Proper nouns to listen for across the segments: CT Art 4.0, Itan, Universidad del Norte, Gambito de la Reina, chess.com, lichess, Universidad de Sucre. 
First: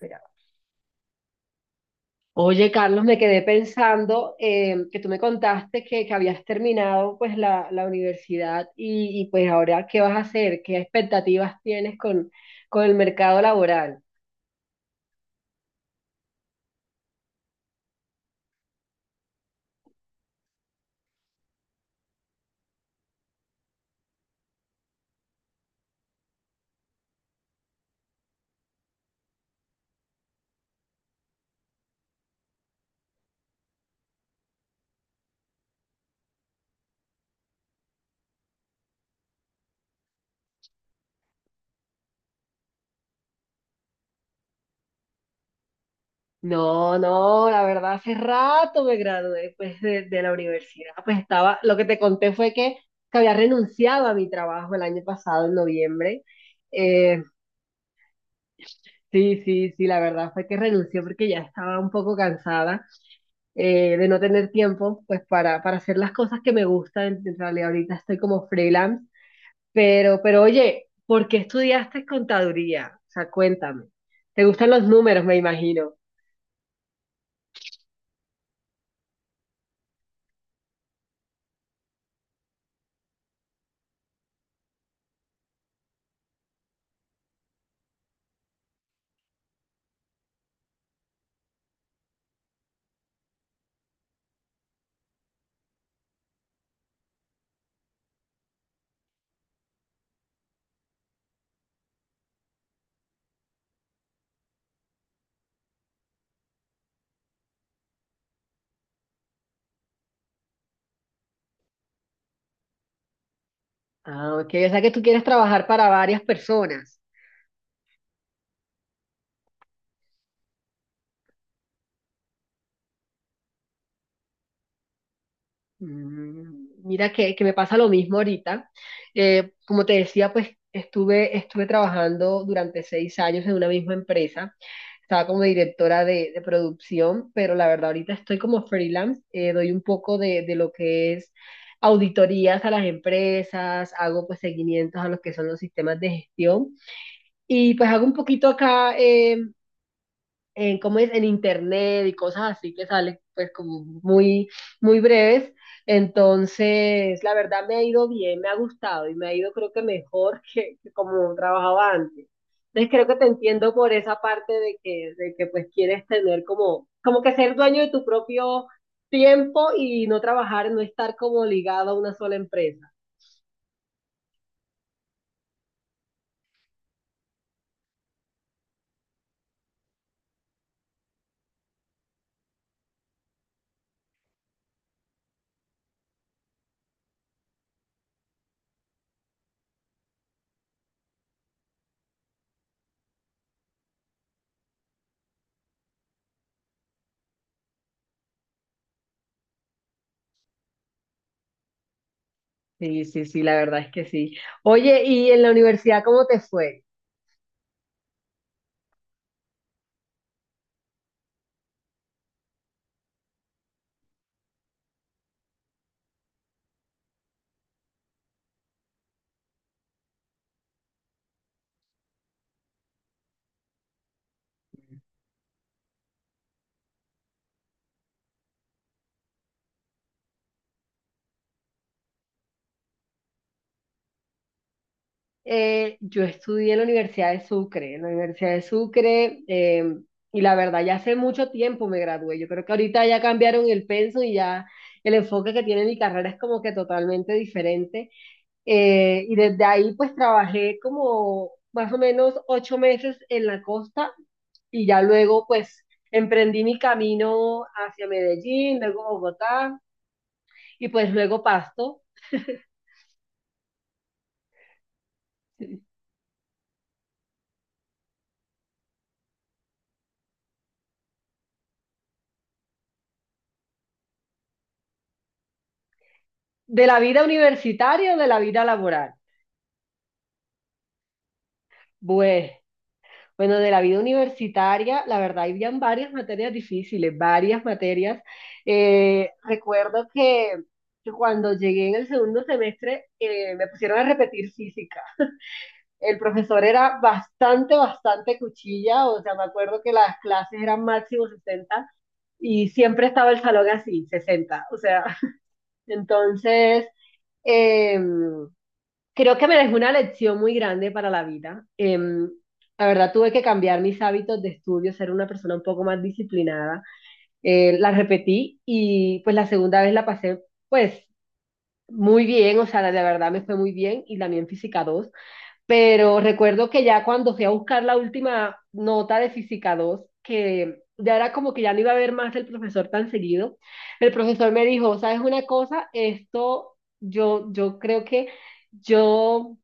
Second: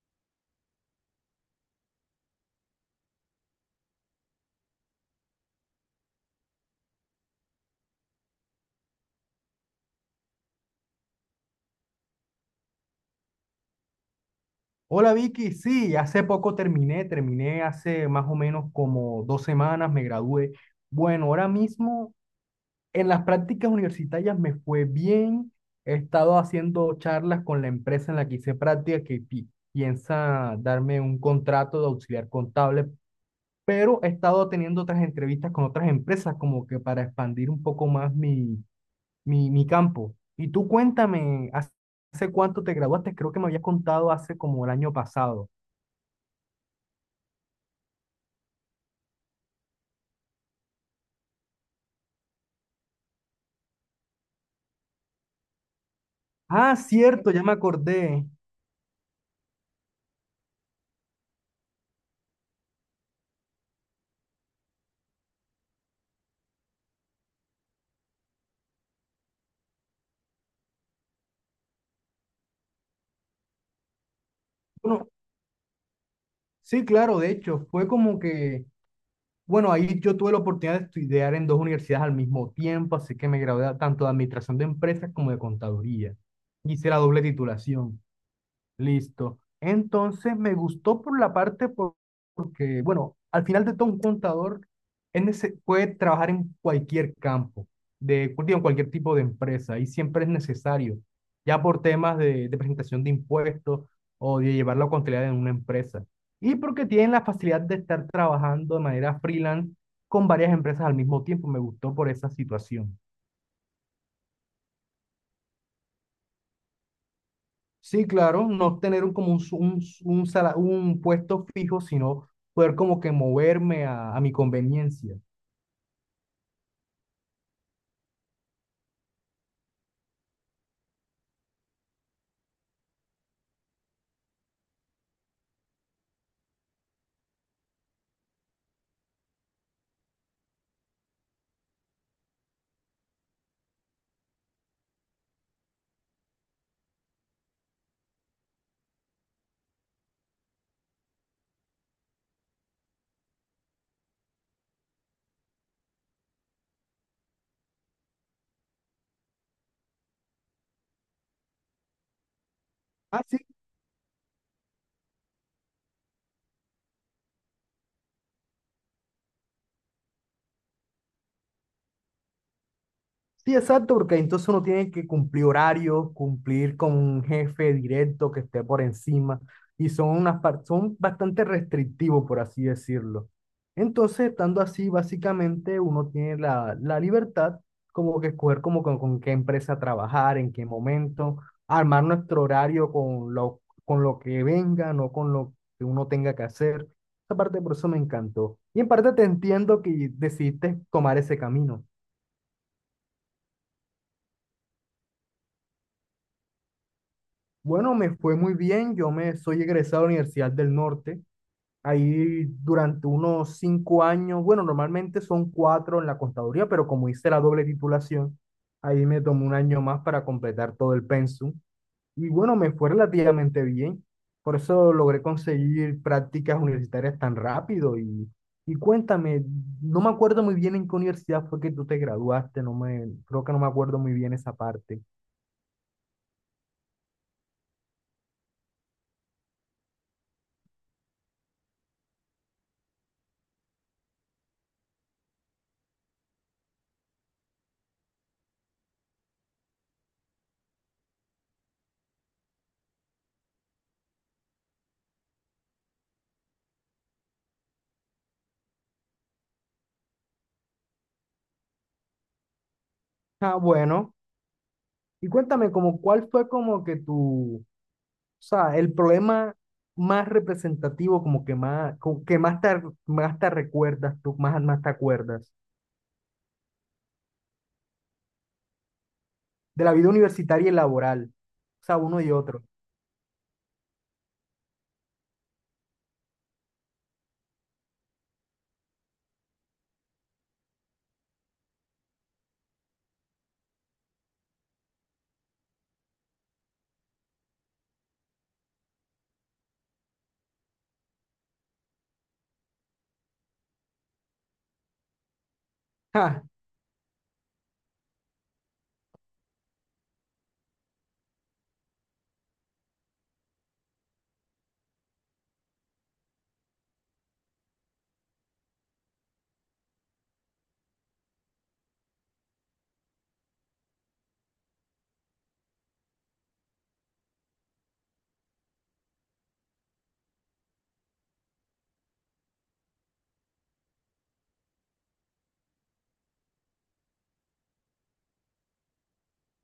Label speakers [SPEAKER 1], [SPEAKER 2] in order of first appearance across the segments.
[SPEAKER 1] Mira. Oye, Carlos, me quedé pensando, que tú me contaste que habías terminado pues la universidad y pues ahora, ¿qué vas a hacer? ¿Qué expectativas tienes con el mercado laboral?
[SPEAKER 2] Hola Vicky, sí, hace poco terminé hace más o menos como 2 semanas, me gradué. Bueno, ahora mismo en las prácticas universitarias me fue bien, he estado haciendo charlas con la empresa en la que hice práctica que piensa darme un contrato de auxiliar contable, pero he estado teniendo otras entrevistas con otras empresas como que para expandir un poco más mi campo. Y tú cuéntame, ¿hace cuánto te graduaste? Creo que me habías contado hace como el año pasado.
[SPEAKER 1] No, no, la verdad hace rato me gradué pues de la universidad. Pues estaba, lo que te conté fue que había renunciado a mi trabajo el año pasado, en noviembre.
[SPEAKER 2] Ah,
[SPEAKER 1] Eh,
[SPEAKER 2] cierto, ya me acordé.
[SPEAKER 1] sí, sí, sí, la verdad fue que renuncié porque ya estaba un poco cansada. De no tener tiempo, pues para hacer las cosas que me gustan. En realidad ahorita estoy como freelance, pero oye, ¿por qué estudiaste contaduría? O sea, cuéntame. ¿Te gustan los
[SPEAKER 2] Bueno,
[SPEAKER 1] números, me imagino?
[SPEAKER 2] sí, claro, de hecho, fue como que, bueno, ahí yo tuve la oportunidad de estudiar en dos universidades al mismo tiempo, así que me gradué tanto de administración de empresas como de contaduría. Hice la doble titulación. Listo. Entonces me gustó por la parte porque, bueno, al final de todo un contador puede trabajar en cualquier campo, digo, en cualquier tipo de empresa y siempre es necesario, ya por temas de presentación de impuestos o de llevar la contabilidad en una empresa. Y porque tienen la facilidad de estar trabajando de manera freelance con varias empresas al mismo tiempo. Me gustó por esa situación.
[SPEAKER 1] Ah, ok, o sea que tú quieres trabajar para varias personas.
[SPEAKER 2] Sí, claro, no tener como un, su- un, su- un, sala- un puesto fijo, sino poder como que moverme a mi conveniencia.
[SPEAKER 1] Mira que me pasa lo mismo ahorita. Como te decía, pues estuve, estuve trabajando durante seis años en una misma empresa. Estaba como directora de producción, pero la verdad ahorita estoy como freelance. Doy un poco de lo que es auditorías a las empresas, hago pues seguimientos a los que son los sistemas de gestión y pues hago un poquito acá, en, ¿cómo es?, en internet y cosas así que salen pues como muy, muy breves. Entonces, la verdad me ha ido bien, me ha gustado y me ha ido creo que mejor que como trabajaba antes. Entonces creo que
[SPEAKER 2] Ah,
[SPEAKER 1] te
[SPEAKER 2] sí.
[SPEAKER 1] entiendo por esa parte de de que pues quieres tener como, como que ser dueño de tu propio tiempo y no trabajar, no estar como ligado a una sola empresa.
[SPEAKER 2] Sí, exacto, porque entonces uno tiene que cumplir horarios, cumplir con un jefe directo que esté por encima, y son bastante restrictivos, por así decirlo. Entonces, estando así, básicamente uno tiene la libertad como que escoger como con qué empresa trabajar, en qué momento, armar nuestro horario con lo que venga, no con lo que uno tenga que hacer. Esa parte por eso me encantó. Y en parte te entiendo que decidiste tomar ese camino.
[SPEAKER 1] Sí, sí, sí, la verdad es que sí. Oye, ¿y en la universidad cómo te fue?
[SPEAKER 2] Bueno, me fue muy bien. Yo me soy egresado de la Universidad del Norte. Ahí durante unos 5 años, bueno, normalmente son cuatro en la contaduría, pero como hice la doble titulación, ahí me tomó un año más para completar todo el pensum. Y bueno, me fue relativamente bien. Por eso logré conseguir prácticas universitarias tan rápido. Y cuéntame, no me acuerdo muy bien en qué universidad fue que tú te graduaste. Creo que no me acuerdo muy bien esa parte.
[SPEAKER 1] Yo estudié en la Universidad de Sucre, y la verdad ya hace mucho tiempo me gradué. Yo creo que ahorita ya cambiaron el pensum y ya el enfoque que tiene mi carrera es como que totalmente diferente. Y desde ahí pues trabajé como más o menos ocho meses en la costa y ya luego pues emprendí mi camino hacia Medellín, luego Bogotá y pues luego Pasto,
[SPEAKER 2] Ah, bueno. Y cuéntame, como cuál fue como que tu, o sea, el problema más representativo, como que más, como que más te recuerdas, tú más te acuerdas,
[SPEAKER 1] de la vida universitaria o de la vida laboral.
[SPEAKER 2] de la vida universitaria y laboral, o sea, uno y
[SPEAKER 1] Bueno.
[SPEAKER 2] otro.
[SPEAKER 1] Bueno, de la vida universitaria, la verdad, habían varias materias difíciles, varias materias. Recuerdo que cuando llegué en el segundo semestre, me pusieron a repetir física. El profesor era bastante, bastante cuchilla, o sea, me acuerdo que las clases eran máximo 60 y siempre estaba el salón así, 60 o sea,
[SPEAKER 2] Ah,
[SPEAKER 1] entonces… em, creo que me dejó una lección muy grande para la vida. La verdad, tuve que cambiar mis hábitos de estudio, ser una persona un poco más disciplinada. La repetí y pues la segunda vez la pasé pues muy bien, o sea, la de verdad me fue muy bien, y también Física dos, pero recuerdo que ya cuando fui a buscar la última nota de Física dos, que ya era como que ya no iba a ver más el profesor tan seguido, el profesor me dijo: ¿Sabes una cosa? Esto yo, yo creo que yo…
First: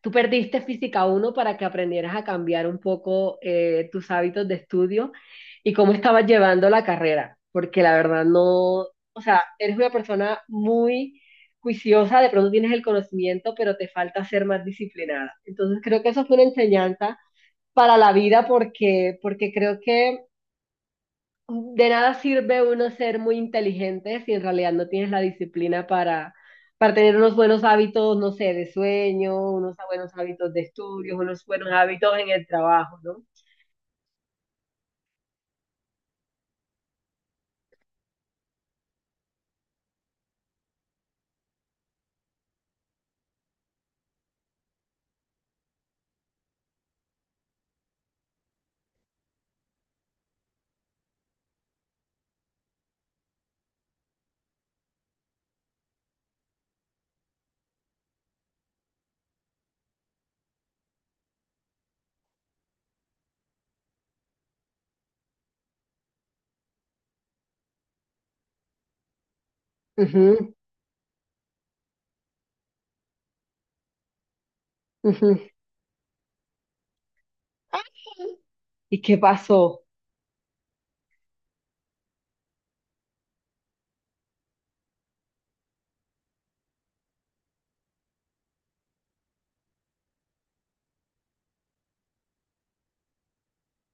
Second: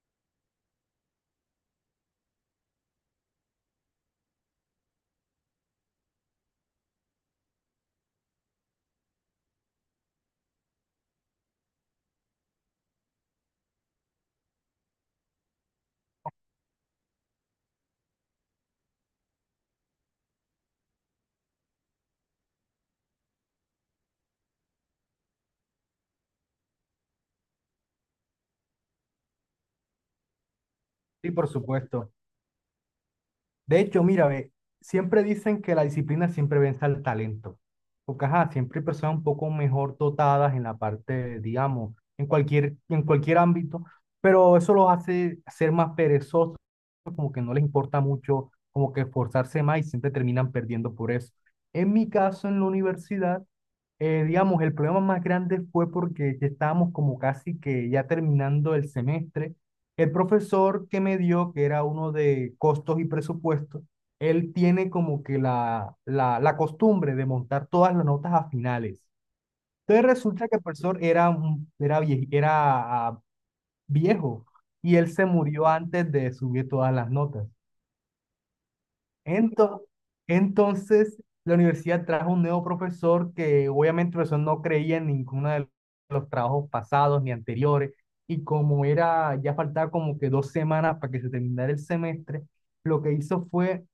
[SPEAKER 1] Tú perdiste física uno para que aprendieras a cambiar un poco, tus hábitos de estudio y cómo estabas llevando la carrera, porque la verdad no, o sea, eres una persona muy juiciosa, de pronto tienes el conocimiento, pero te falta ser más disciplinada. Entonces creo que eso fue una enseñanza para la vida porque, porque creo que de nada sirve uno ser muy inteligente si en realidad no tienes la disciplina para tener unos buenos hábitos, no sé, de sueño, unos buenos hábitos de estudios,
[SPEAKER 2] sí,
[SPEAKER 1] unos
[SPEAKER 2] por
[SPEAKER 1] buenos
[SPEAKER 2] supuesto.
[SPEAKER 1] hábitos en el trabajo, ¿no?
[SPEAKER 2] De hecho, mira, ve, siempre dicen que la disciplina siempre vence al talento, porque ajá, siempre hay personas un poco mejor dotadas en la parte, digamos, en cualquier ámbito, pero eso los hace ser más perezosos como que no les importa mucho, como que esforzarse más y siempre terminan perdiendo por eso. En mi caso, en la universidad, digamos, el problema más grande fue porque ya estábamos como casi que ya terminando el semestre. El profesor que me dio, que era uno de costos y presupuestos, él tiene como que la costumbre de montar todas las notas a finales. Entonces
[SPEAKER 1] Ujú,
[SPEAKER 2] resulta que el profesor era viejo y él se
[SPEAKER 1] ujú.
[SPEAKER 2] murió antes de subir todas las notas.
[SPEAKER 1] ¿Y qué pasó?
[SPEAKER 2] Ento- entonces, la universidad trajo un nuevo profesor que obviamente el profesor no creía en ninguno de los trabajos pasados ni anteriores. Y como era, ya faltaba como que 2 semanas para que se terminara el semestre, lo que hizo fue,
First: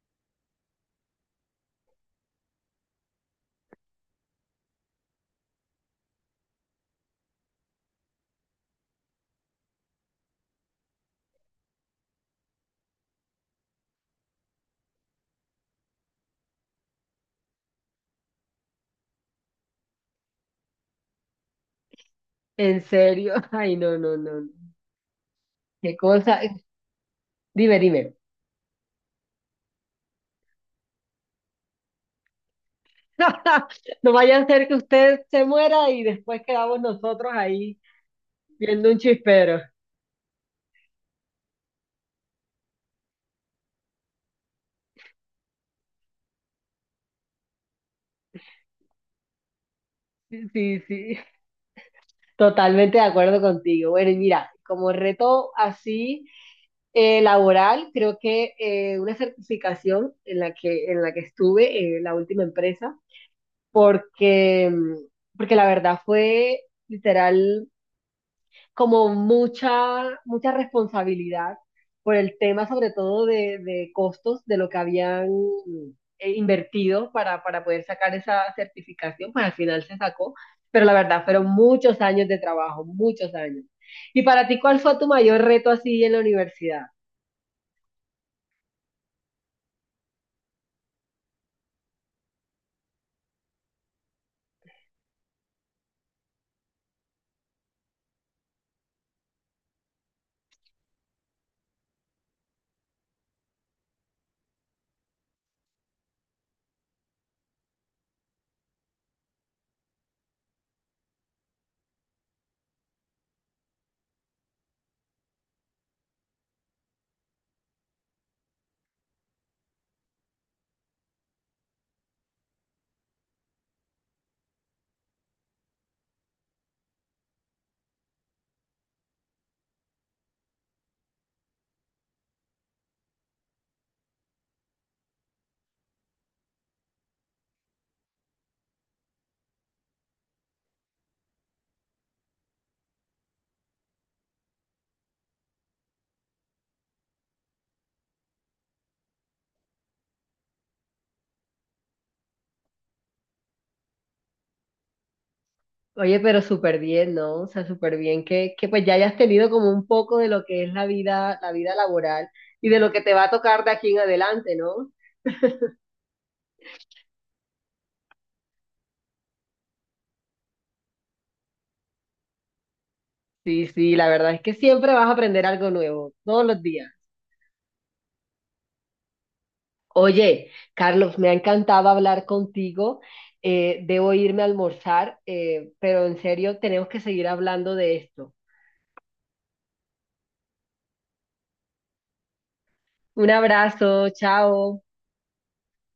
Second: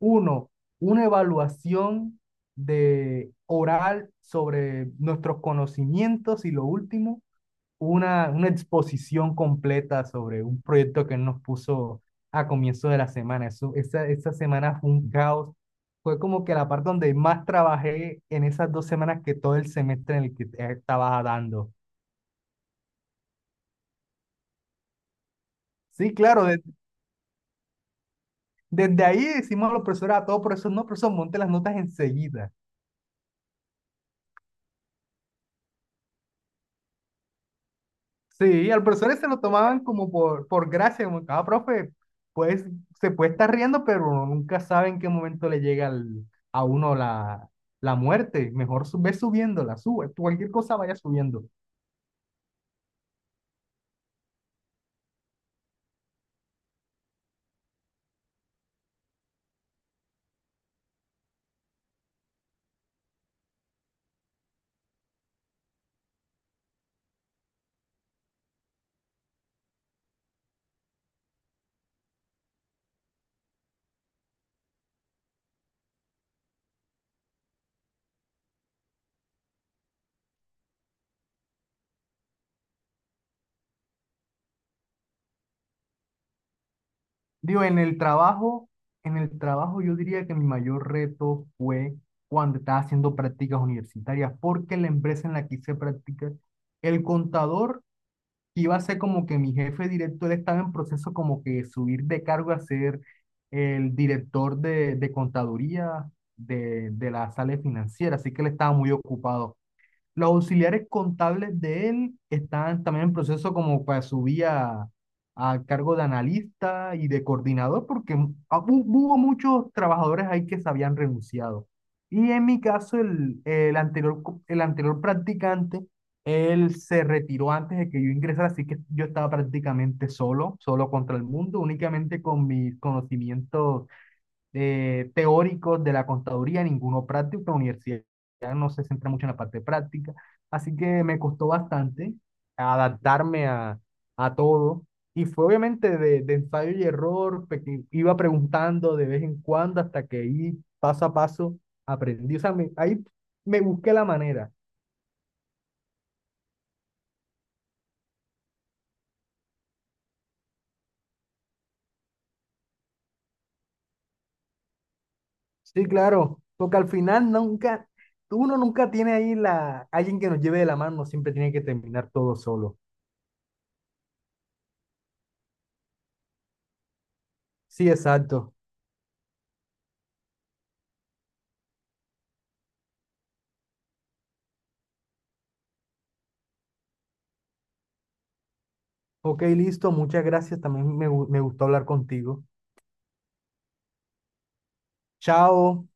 [SPEAKER 2] uno, una evaluación de oral sobre nuestros conocimientos y lo último, una exposición completa sobre un proyecto que él nos puso a comienzo de la semana. Eso, esa semana fue un caos. Fue como que la parte donde más trabajé en esas 2 semanas que todo el semestre en el que estaba dando.
[SPEAKER 1] ¿En serio? Ay, no, no, no. No. ¿Qué
[SPEAKER 2] Sí,
[SPEAKER 1] cosa?
[SPEAKER 2] claro,
[SPEAKER 1] Dime, dime.
[SPEAKER 2] desde ahí decimos a los profesores, a todos profesor, no, profesor, monte las notas enseguida.
[SPEAKER 1] No vaya a ser que usted se muera y después quedamos nosotros ahí
[SPEAKER 2] Sí, al
[SPEAKER 1] viendo un
[SPEAKER 2] profesor se lo
[SPEAKER 1] chispero.
[SPEAKER 2] tomaban como por gracia, como cada profe, pues se puede estar riendo, pero uno nunca sabe en qué momento le llega a uno la muerte. Mejor ve subiéndola, sube, tú
[SPEAKER 1] Sí,
[SPEAKER 2] cualquier cosa
[SPEAKER 1] sí.
[SPEAKER 2] vaya
[SPEAKER 1] Sí.
[SPEAKER 2] subiendo.
[SPEAKER 1] Totalmente de acuerdo contigo. Bueno, y mira, como reto así, laboral, creo que, una certificación en la en la que estuve, la última empresa, porque, porque la verdad fue literal como mucha, mucha responsabilidad por el tema, sobre todo de costos de lo que habían, invertido para poder sacar esa certificación, pues al final se sacó, pero la verdad fueron muchos años de trabajo, muchos años. ¿Y para ti cuál fue tu mayor reto así en la universidad?
[SPEAKER 2] Digo, en el trabajo, yo diría que mi mayor reto fue cuando estaba haciendo prácticas universitarias, porque la empresa en la que hice prácticas, el contador iba a ser como que mi jefe director estaba en proceso como que subir de cargo a ser el director de contaduría de la sala financiera, así que él estaba muy ocupado. Los auxiliares contables de él están también en proceso como para subir a cargo de analista y de coordinador, porque hubo muchos trabajadores ahí que se habían renunciado. Y en mi caso, el anterior practicante, él se retiró antes de que yo ingresara, así que yo estaba prácticamente solo, solo contra el mundo, únicamente con mis conocimientos teóricos de la contaduría, ninguno práctico. La universidad no se centra mucho en la parte práctica, así que me costó bastante adaptarme a todo. Y fue obviamente de ensayo y error, iba preguntando de vez en cuando hasta que ahí paso a paso aprendí. O sea, ahí me busqué la manera.
[SPEAKER 1] Oye, pero súper bien, ¿no? O sea, súper bien que pues ya hayas tenido como un poco de lo que es la vida laboral y de lo que te va a tocar de aquí en adelante, ¿no?
[SPEAKER 2] Sí, claro, porque al final nunca, uno nunca tiene ahí la, alguien que nos lleve de la mano, siempre tiene que terminar todo solo.
[SPEAKER 1] Sí, sí, la verdad es que siempre vas a aprender algo nuevo, todos los días.
[SPEAKER 2] Sí, exacto.
[SPEAKER 1] Oye, Carlos, me ha encantado hablar contigo. Debo irme a almorzar, pero en serio, tenemos que seguir hablando de esto.
[SPEAKER 2] Ok, listo. Muchas gracias. También me gustó hablar contigo.
[SPEAKER 1] Un abrazo, chao.
[SPEAKER 2] Chao.